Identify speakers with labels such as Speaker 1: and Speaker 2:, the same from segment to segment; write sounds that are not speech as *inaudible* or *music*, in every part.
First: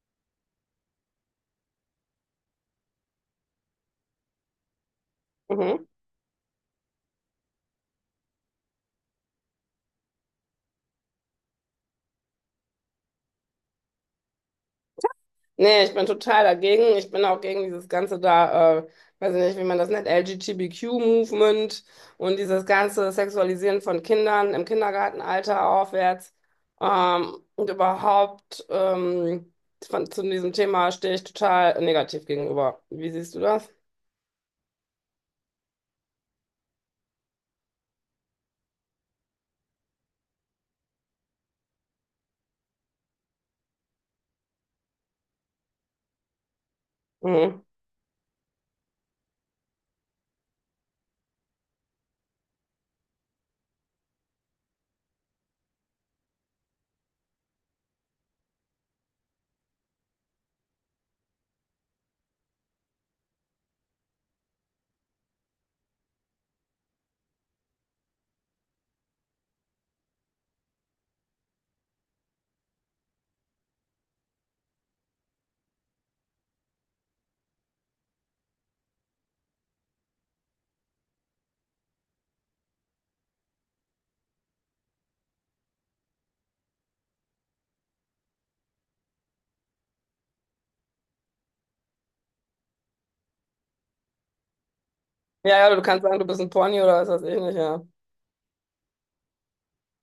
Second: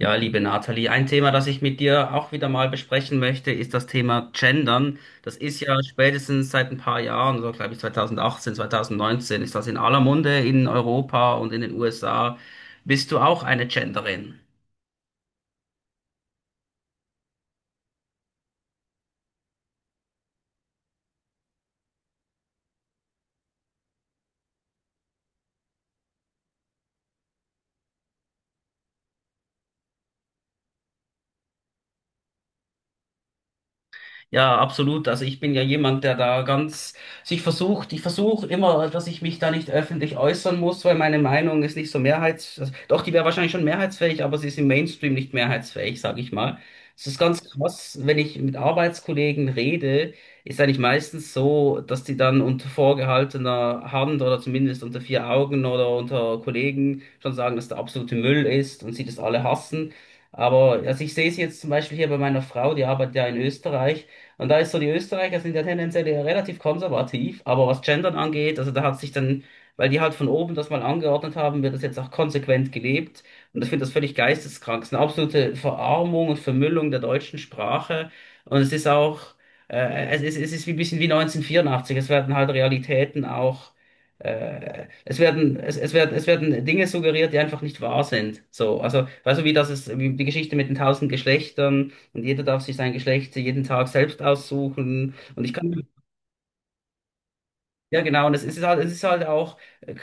Speaker 1: Ja, liebe Nathalie, ein Thema, das ich mit dir auch wieder mal besprechen möchte, ist das Thema Gendern. Das ist ja
Speaker 2: Mhm.
Speaker 1: spätestens seit ein paar Jahren, so glaube ich 2018, 2019, ist das in aller Munde in Europa und in den USA. Bist du auch eine Genderin?
Speaker 2: Nee, ich bin total dagegen. Ich bin auch gegen dieses ganze da, weiß ich nicht, wie man das nennt, L G T B Q movement und dieses ganze Sexualisieren von Kindern im Kindergartenalter aufwärts. Und überhaupt zu diesem Thema stehe ich total negativ gegenüber. Wie siehst du das?
Speaker 1: Ja, absolut. Also ich bin ja jemand, der da ganz sich versucht, ich versuche immer, dass ich mich da nicht öffentlich äußern muss, weil meine Meinung ist nicht so mehrheits, also, doch, die wäre wahrscheinlich schon mehrheitsfähig, aber sie ist im Mainstream nicht mehrheitsfähig, sage ich mal. Es ist ganz
Speaker 2: Mhm.
Speaker 1: krass, wenn ich mit Arbeitskollegen rede, ist eigentlich meistens so, dass die dann unter vorgehaltener Hand oder zumindest unter vier Augen oder unter Kollegen schon sagen, dass der absolute Müll ist und sie das alle hassen. Aber also ich sehe es jetzt zum Beispiel hier bei meiner Frau, die arbeitet ja in Österreich. Und da ist so, die Österreicher sind ja tendenziell eher relativ konservativ, aber was Gendern angeht, also da hat sich dann, weil die halt von oben das mal angeordnet haben, wird das jetzt auch konsequent gelebt. Und ich finde das völlig geisteskrank. Es ist eine absolute Verarmung und Vermüllung der deutschen Sprache. Und es ist auch, es ist wie ein bisschen wie 1984. Es werden halt Realitäten auch, es werden Dinge suggeriert, die einfach nicht wahr sind. So, also, weißt du, wie das ist, wie die Geschichte mit den 1.000 Geschlechtern und jeder darf sich sein Geschlecht jeden Tag selbst aussuchen. Und ich
Speaker 2: Ja,
Speaker 1: kann
Speaker 2: ja,
Speaker 1: mir
Speaker 2: du kannst sagen, du bist ein Pony oder was weiß ich nicht, ja.
Speaker 1: ja, genau, und es ist halt auch,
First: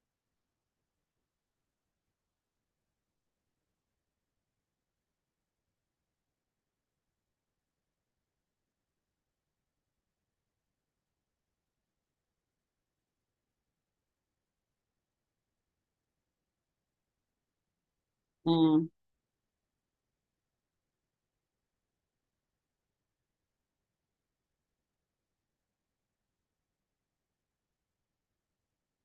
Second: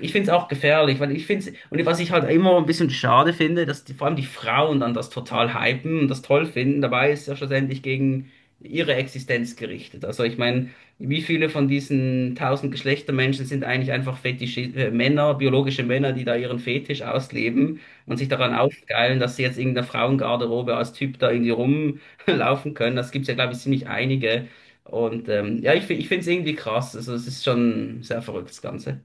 Speaker 1: ich finde es auch gefährlich, weil ich finde es, und was ich halt immer ein bisschen schade finde, dass die, vor allem die Frauen dann das total hypen und das toll finden, dabei ist es ja schlussendlich gegen ihre Existenz gerichtet. Also ich meine, wie viele von diesen 1.000 Geschlechtermenschen sind eigentlich einfach Fetisch, Männer, biologische Männer, die da ihren Fetisch ausleben und sich daran aufgeilen, dass sie jetzt in der Frauengarderobe als Typ da irgendwie rumlaufen können. Das gibt's ja, glaube ich, ziemlich einige. Und ja, ich finde es irgendwie krass. Also es ist schon sehr verrückt, das Ganze.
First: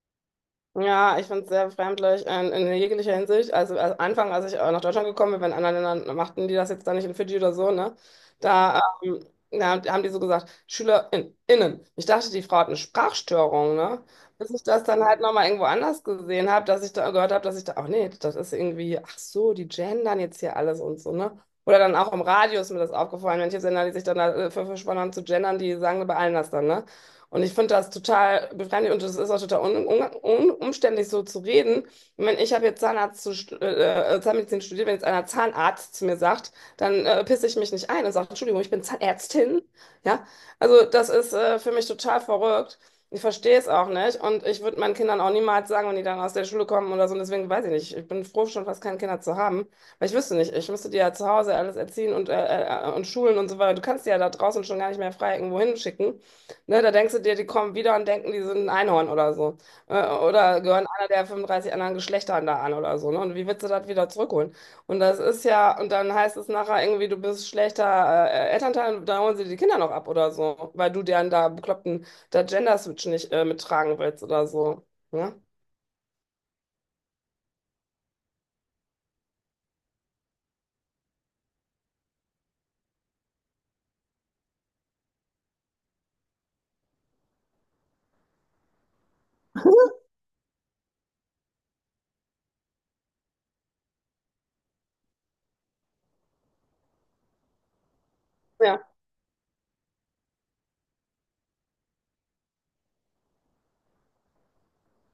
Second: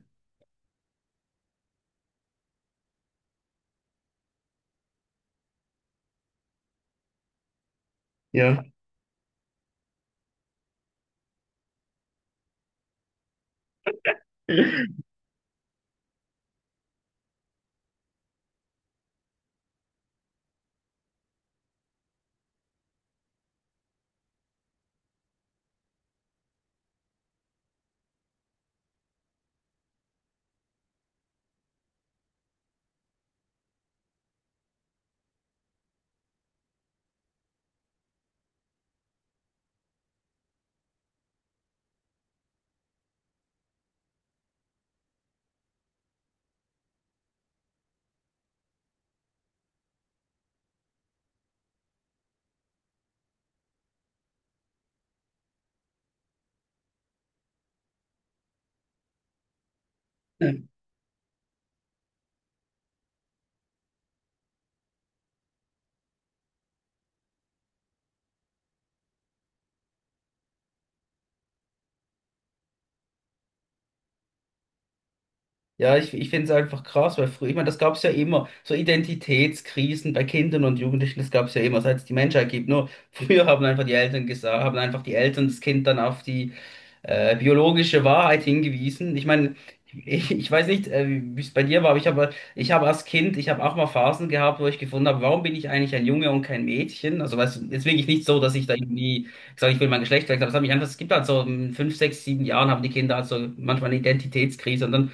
Speaker 2: Ja, ich finde es sehr befremdlich in jeglicher Hinsicht. Also am Anfang, als ich nach Deutschland gekommen bin, wenn in anderen Ländern machten die das jetzt dann nicht in Fidschi oder so, ne?
Speaker 1: Ja.
Speaker 2: Da, da haben die so gesagt, SchülerInnen. Innen. Ich dachte, die Frau hat eine Sprachstörung, ne? Bis ich das dann halt nochmal irgendwo anders gesehen habe, dass ich da gehört habe, dass ich da, ach nee, das ist irgendwie, ach so, die gendern jetzt hier alles und so, ne? Oder dann auch im Radio ist mir das aufgefallen, manche Sender, die sich dann dafür verschworen haben zu gendern, die sagen bei allen das dann, ne? Und ich finde das total befremdlich und es ist auch total un umständlich, so zu reden. Ich meine, ich habe jetzt Zahnmedizin studiert. Wenn jetzt einer Zahnarzt zu mir sagt, dann pisse ich mich nicht ein und sage, Entschuldigung, ich bin Zahnärztin. Ja, also das ist für mich total verrückt. Ich verstehe es auch nicht und ich würde meinen Kindern auch niemals sagen, wenn die dann aus der Schule kommen oder so. Und deswegen weiß ich nicht. Ich bin froh, schon fast keine Kinder zu haben, weil ich wüsste nicht. Ich müsste die ja zu Hause alles erziehen und und schulen und so weiter. Du kannst die ja da draußen schon gar nicht mehr frei irgendwo hinschicken. Ne, da denkst du dir, die kommen wieder und denken, die sind ein Einhorn oder so. Oder gehören einer der 35 anderen Geschlechter da an oder so. Ne? Und wie willst du das wieder zurückholen? Und das ist ja, und dann heißt es nachher irgendwie, du bist schlechter Elternteil, und da holen sie die Kinder noch ab oder so, weil du deren da bekloppten da Gender-Switch nicht mittragen willst oder so. Ne?
Speaker 1: Ja, ich finde es einfach krass, weil früher, ich meine, das gab es ja immer, so Identitätskrisen bei Kindern und Jugendlichen, das gab es ja immer, seit es die Menschheit gibt. Nur früher haben einfach die Eltern gesagt, haben einfach die Eltern das Kind dann auf die biologische Wahrheit hingewiesen. Ich meine, ich weiß nicht, wie es bei dir war, aber ich habe als Kind, ich habe auch mal Phasen gehabt, wo ich gefunden habe, warum bin ich eigentlich ein Junge und kein Mädchen? Also, weißt du, ist wirklich nicht so, dass ich da
Speaker 2: Ja.
Speaker 1: irgendwie gesagt, ich will mein Geschlecht wechseln, aber es hat mich einfach, es gibt halt so in 5, 6, 7 Jahren haben die Kinder halt so manchmal eine Identitätskrise und dann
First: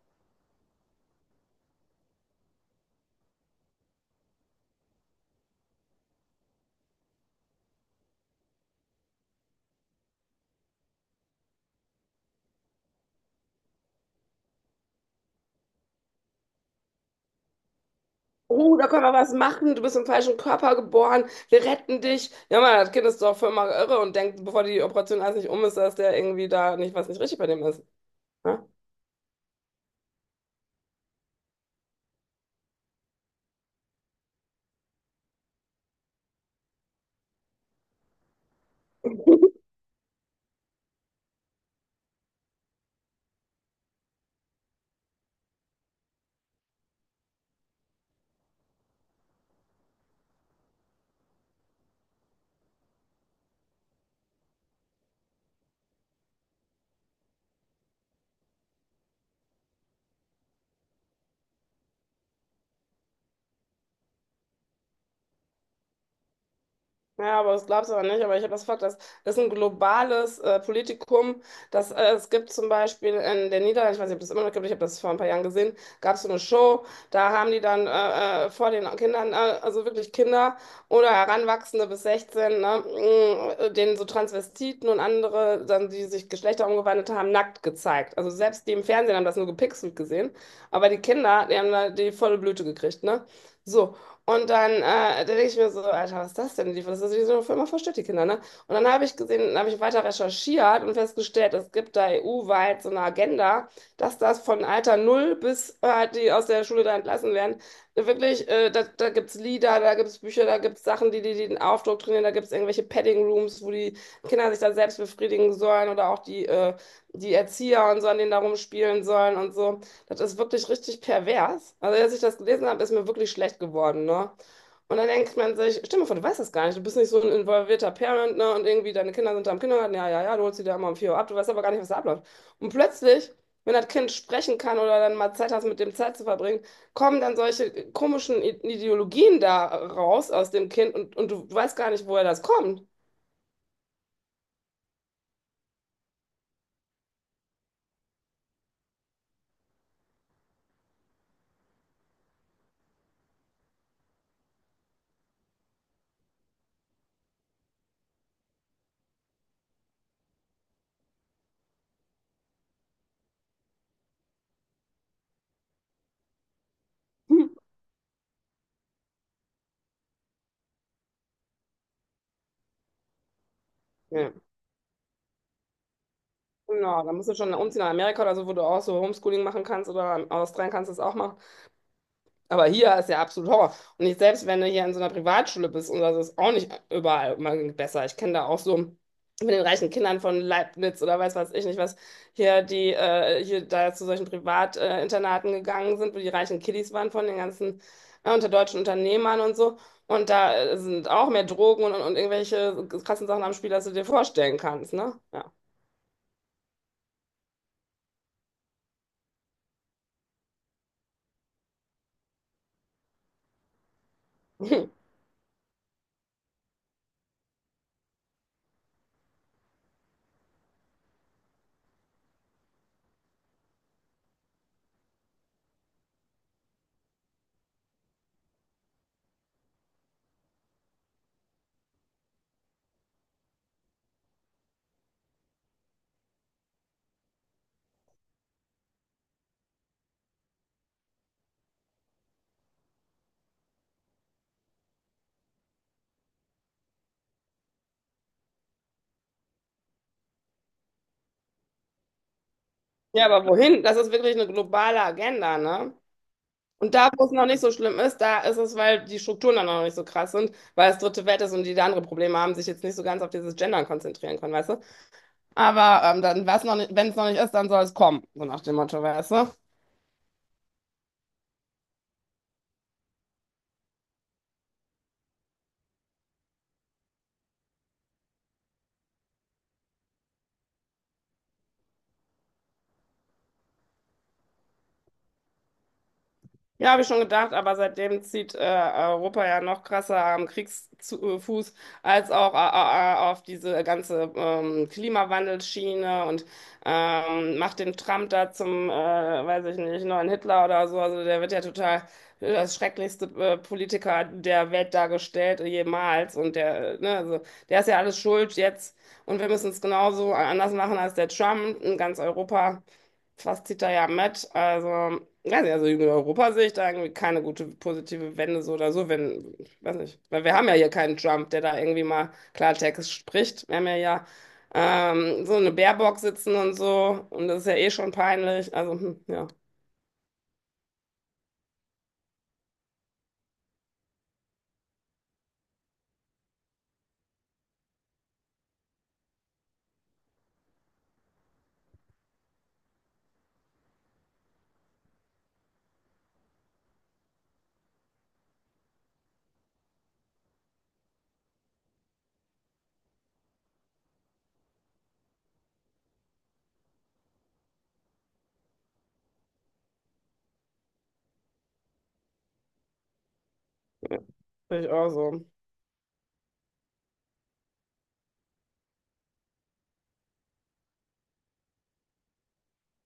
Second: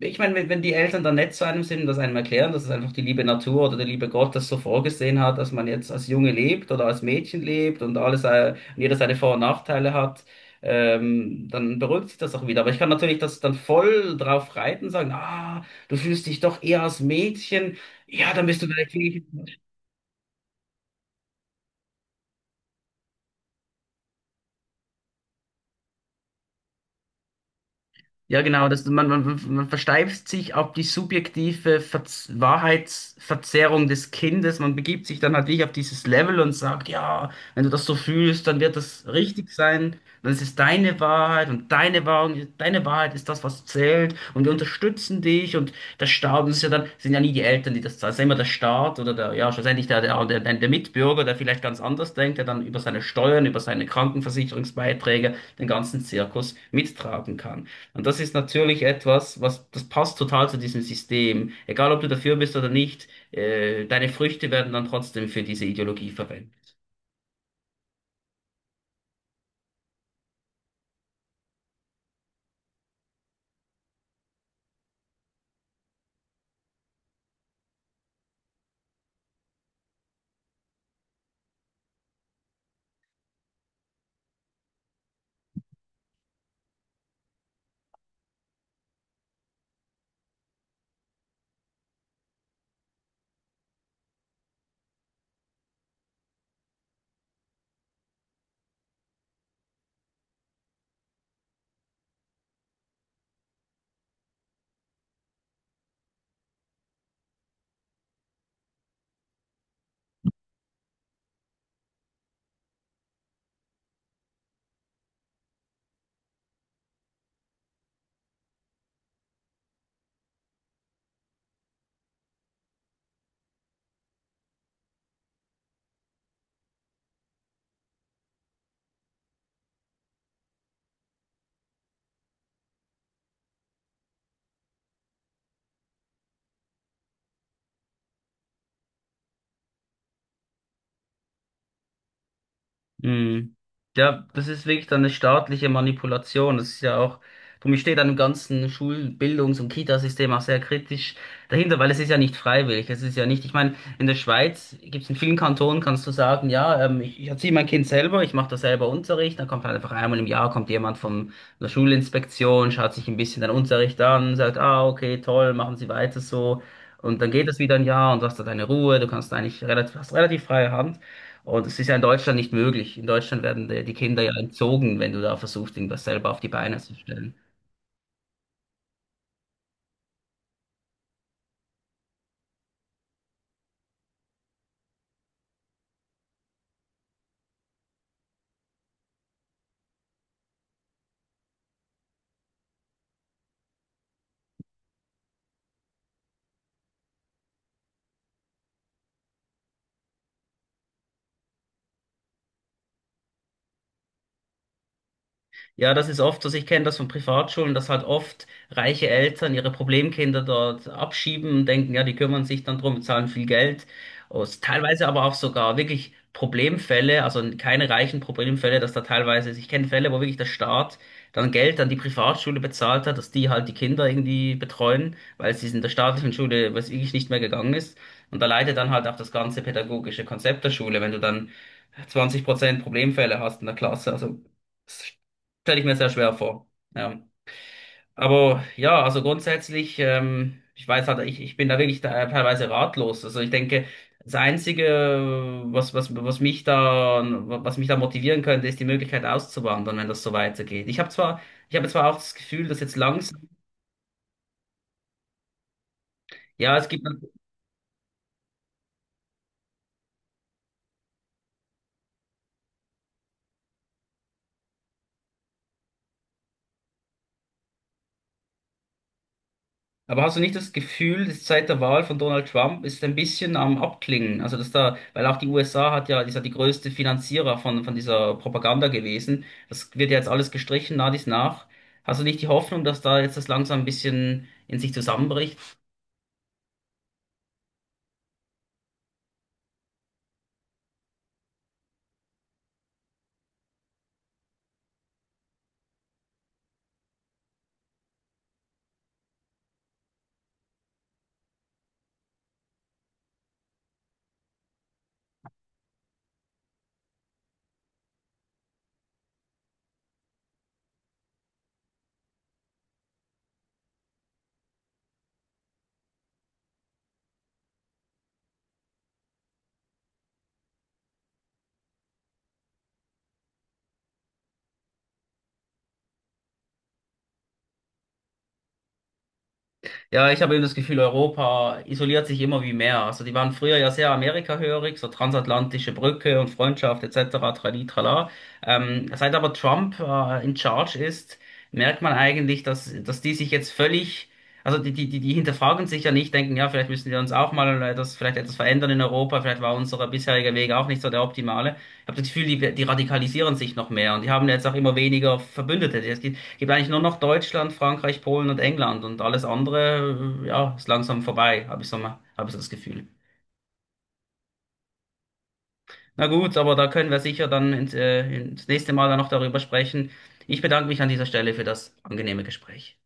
Speaker 1: ich meine, wenn die Eltern dann nett zu einem sind und das einem erklären, dass es einfach die liebe Natur oder der liebe Gott das so vorgesehen hat, dass man jetzt als Junge lebt oder als Mädchen lebt und alles, und jeder seine Vor- und Nachteile hat, dann beruhigt sich das auch wieder. Aber ich kann natürlich das dann voll drauf reiten, sagen, ah, du fühlst dich doch eher als Mädchen. Ja, dann bist du
Speaker 2: Oh, da
Speaker 1: vielleicht
Speaker 2: können wir was machen. Du bist im falschen Körper geboren. Wir retten dich. Ja, Mann, das Kind ist doch voll mal irre und denkt, bevor die Operation alles nicht um ist, dass der irgendwie da nicht was nicht richtig bei dem ist.
Speaker 1: ja, genau,
Speaker 2: Ne?
Speaker 1: man versteift sich auf die subjektive Verz Wahrheitsverzerrung des Kindes. Man begibt sich dann halt wirklich auf dieses Level und sagt, ja, wenn du das so fühlst, dann wird das richtig sein. Dann ist es deine Wahrheit und deine Wahrheit ist das, was zählt. Und wir unterstützen dich und der Staat, das ist ja dann, sind ja nie die Eltern, die das zahlen, es ist ja immer der Staat oder der, ja, schlussendlich der Mitbürger, der vielleicht ganz anders denkt, der dann über seine Steuern, über seine Krankenversicherungsbeiträge den ganzen Zirkus mittragen kann. Und das ist natürlich etwas, was, das passt total zu diesem System. Egal, ob du dafür bist oder nicht, deine Früchte werden dann trotzdem für diese Ideologie verwendet.
Speaker 2: Ja, aber das glaubst du aber nicht. Aber ich habe das Fakt, dass das ist ein globales Politikum. Das, es gibt zum Beispiel in den Niederlanden, ich weiß nicht, ob das immer noch gibt, ich habe das vor ein paar Jahren gesehen, gab es so eine Show, da haben die dann vor den Kindern, also wirklich Kinder oder Heranwachsende bis 16, ne, mh, denen so Transvestiten und andere, dann, die sich Geschlechter umgewandelt haben, nackt gezeigt. Also selbst die im Fernsehen haben das nur gepixelt gesehen. Aber die Kinder, die haben da die volle Blüte gekriegt, ne? So, und dann, da denke ich mir so, Alter, was ist das denn? Das ist wie so eine Firma verstört die Kinder, ne? Und dann habe ich gesehen, habe ich weiter recherchiert und festgestellt, es gibt da EU-weit so eine Agenda, dass das von Alter Null bis halt die aus der Schule da entlassen werden. Wirklich, da, da gibt es Lieder, da gibt es Bücher, da gibt es Sachen, die den Aufdruck trainieren, da gibt es irgendwelche Padding Rooms, wo die Kinder sich da selbst befriedigen sollen oder auch die, die Erzieher und so an denen da rumspielen sollen und so. Das ist wirklich richtig pervers. Also, als ich das gelesen habe, ist mir wirklich schlecht geworden, ne? Und dann denkt man sich, stell dir mal vor, du weißt das gar nicht, du bist nicht so ein involvierter Parent, ne? Und irgendwie deine Kinder sind da im Kindergarten, ja, ja, ja, du holst die da immer um 4 Uhr ab, du weißt aber gar nicht, was da abläuft. Und plötzlich, wenn das Kind sprechen kann oder dann mal Zeit hast, mit dem Zeit zu verbringen, kommen dann solche komischen Ideologien da raus aus dem Kind und du weißt gar nicht, woher das kommt. *laughs*
Speaker 1: Mhm. Ja, das ist wirklich dann eine staatliche Manipulation. Das ist ja auch, darum ich stehe dann im ganzen Schul-, Bildungs- und Kitasystem auch sehr kritisch dahinter, weil es ist ja nicht freiwillig. Es ist ja nicht, ich meine, in der Schweiz gibt es in vielen Kantonen, kannst du sagen, ja, ich erziehe mein Kind selber, ich mache da selber Unterricht, dann kommt halt einfach einmal im Jahr, kommt jemand von der Schulinspektion, schaut sich ein bisschen den Unterricht an, sagt, ah, okay, toll, machen Sie weiter so. Und dann
Speaker 2: Hm.
Speaker 1: geht es wieder ein Jahr und du hast da deine Ruhe, du kannst eigentlich relativ, hast relativ freie Hand. Und es ist ja in Deutschland nicht möglich. In Deutschland werden die Kinder
Speaker 2: Ja,
Speaker 1: ja entzogen, wenn du da versuchst, irgendwas selber auf die Beine zu
Speaker 2: genau, da musst
Speaker 1: stellen.
Speaker 2: du schon umziehen nach Amerika oder so, wo du auch so Homeschooling machen kannst oder Australien kannst du es auch machen. Aber hier ist ja absolut Horror. Und ich selbst, wenn du hier in so einer Privatschule bist, und das ist auch nicht überall immer besser. Ich kenne da auch so mit den reichen Kindern von Leibniz oder weiß was ich nicht was, hier die hier da zu solchen Privatinternaten Internaten gegangen sind, wo die reichen Kiddies waren von den ganzen unter deutschen Unternehmern und so. Und da sind auch mehr Drogen und irgendwelche krassen Sachen am Spiel, als du dir vorstellen kannst, ne? Ja.
Speaker 1: Ja, das ist oft, so, also ich kenne das von Privatschulen, dass halt oft reiche Eltern ihre Problemkinder dort abschieben und denken, ja, die kümmern sich dann drum, zahlen viel Geld. Und
Speaker 2: *laughs*
Speaker 1: teilweise aber auch sogar wirklich Problemfälle, also keine reichen Problemfälle, dass da teilweise, also ich kenne Fälle, wo wirklich der Staat dann Geld an die Privatschule bezahlt hat, dass die halt die Kinder irgendwie betreuen, weil es in der staatlichen Schule, was wirklich nicht mehr gegangen ist. Und da leidet dann halt auch das ganze pädagogische Konzept der Schule, wenn du dann 20% Problemfälle hast in der Klasse, also stelle ich mir sehr schwer vor. Ja. Aber ja, also grundsätzlich, ich weiß halt, ich bin da wirklich da, teilweise ratlos. Also ich denke, das Einzige, was, was, was mich da, was mich da motivieren könnte, ist die Möglichkeit auszuwandern, wenn das so weitergeht. Ich habe zwar auch das Gefühl, dass jetzt
Speaker 2: Ja,
Speaker 1: langsam,
Speaker 2: aber wohin? Das ist wirklich eine globale Agenda, ne?
Speaker 1: ja, es
Speaker 2: Und
Speaker 1: gibt
Speaker 2: da, wo es noch nicht so schlimm ist, da ist es, weil die Strukturen dann noch nicht so krass sind, weil es dritte Welt ist und die da andere Probleme haben, sich jetzt nicht so ganz auf dieses Gendern konzentrieren können, weißt du? Aber dann, was noch nicht, wenn es noch nicht ist, dann soll es kommen, so nach dem Motto, weißt du?
Speaker 1: Aber hast du nicht das Gefühl, dass seit der Wahl von Donald Trump ist ein bisschen am Abklingen? Also dass da, weil auch die USA hat ja, ist ja die größte Finanzierer von dieser Propaganda gewesen. Das wird ja jetzt alles gestrichen, nach dies nach. Hast du nicht die Hoffnung, dass da jetzt das langsam ein bisschen in sich zusammenbricht?
Speaker 2: Ja, habe ich schon gedacht, aber seitdem zieht Europa ja noch krasser am Kriegsfuß als auch auf diese ganze Klimawandelschiene und macht den Trump da zum, weiß ich nicht, neuen Hitler oder so. Also der wird ja total das schrecklichste Politiker der Welt dargestellt jemals. Und der, ne, also der ist ja alles schuld jetzt und wir müssen es genauso anders machen als der Trump in ganz Europa was zieht da ja mit? Also, weiß nicht, also in Europa sehe ich da irgendwie keine gute positive Wende so oder so, wenn, weiß nicht, weil wir haben ja hier keinen Trump, der da irgendwie mal Klartext spricht. Wir haben ja, ja so eine Baerbock sitzen und so und das ist ja eh schon peinlich. Also, hm, ja,
Speaker 1: Ja, ich habe eben das Gefühl, Europa isoliert sich immer wie mehr. Also die waren früher ja sehr amerikahörig, so transatlantische Brücke und Freundschaft etc. Trali, trala. Seit aber Trump in Charge ist, merkt man eigentlich, dass die sich jetzt völlig, also die hinterfragen sich ja nicht, denken, ja, vielleicht müssen wir uns auch mal vielleicht etwas verändern in Europa, vielleicht war unser bisheriger Weg auch nicht so der optimale. Ich habe das Gefühl, die radikalisieren sich noch mehr und die haben jetzt auch immer weniger Verbündete. Gibt eigentlich nur noch Deutschland, Frankreich, Polen und England und alles andere, ja, ist langsam vorbei, habe ich so mal, habe ich so das Gefühl.
Speaker 2: sehe ich auch so.
Speaker 1: Na gut, aber da können wir sicher dann ins nächste Mal dann noch darüber sprechen. Ich bedanke mich an dieser Stelle für das angenehme Gespräch.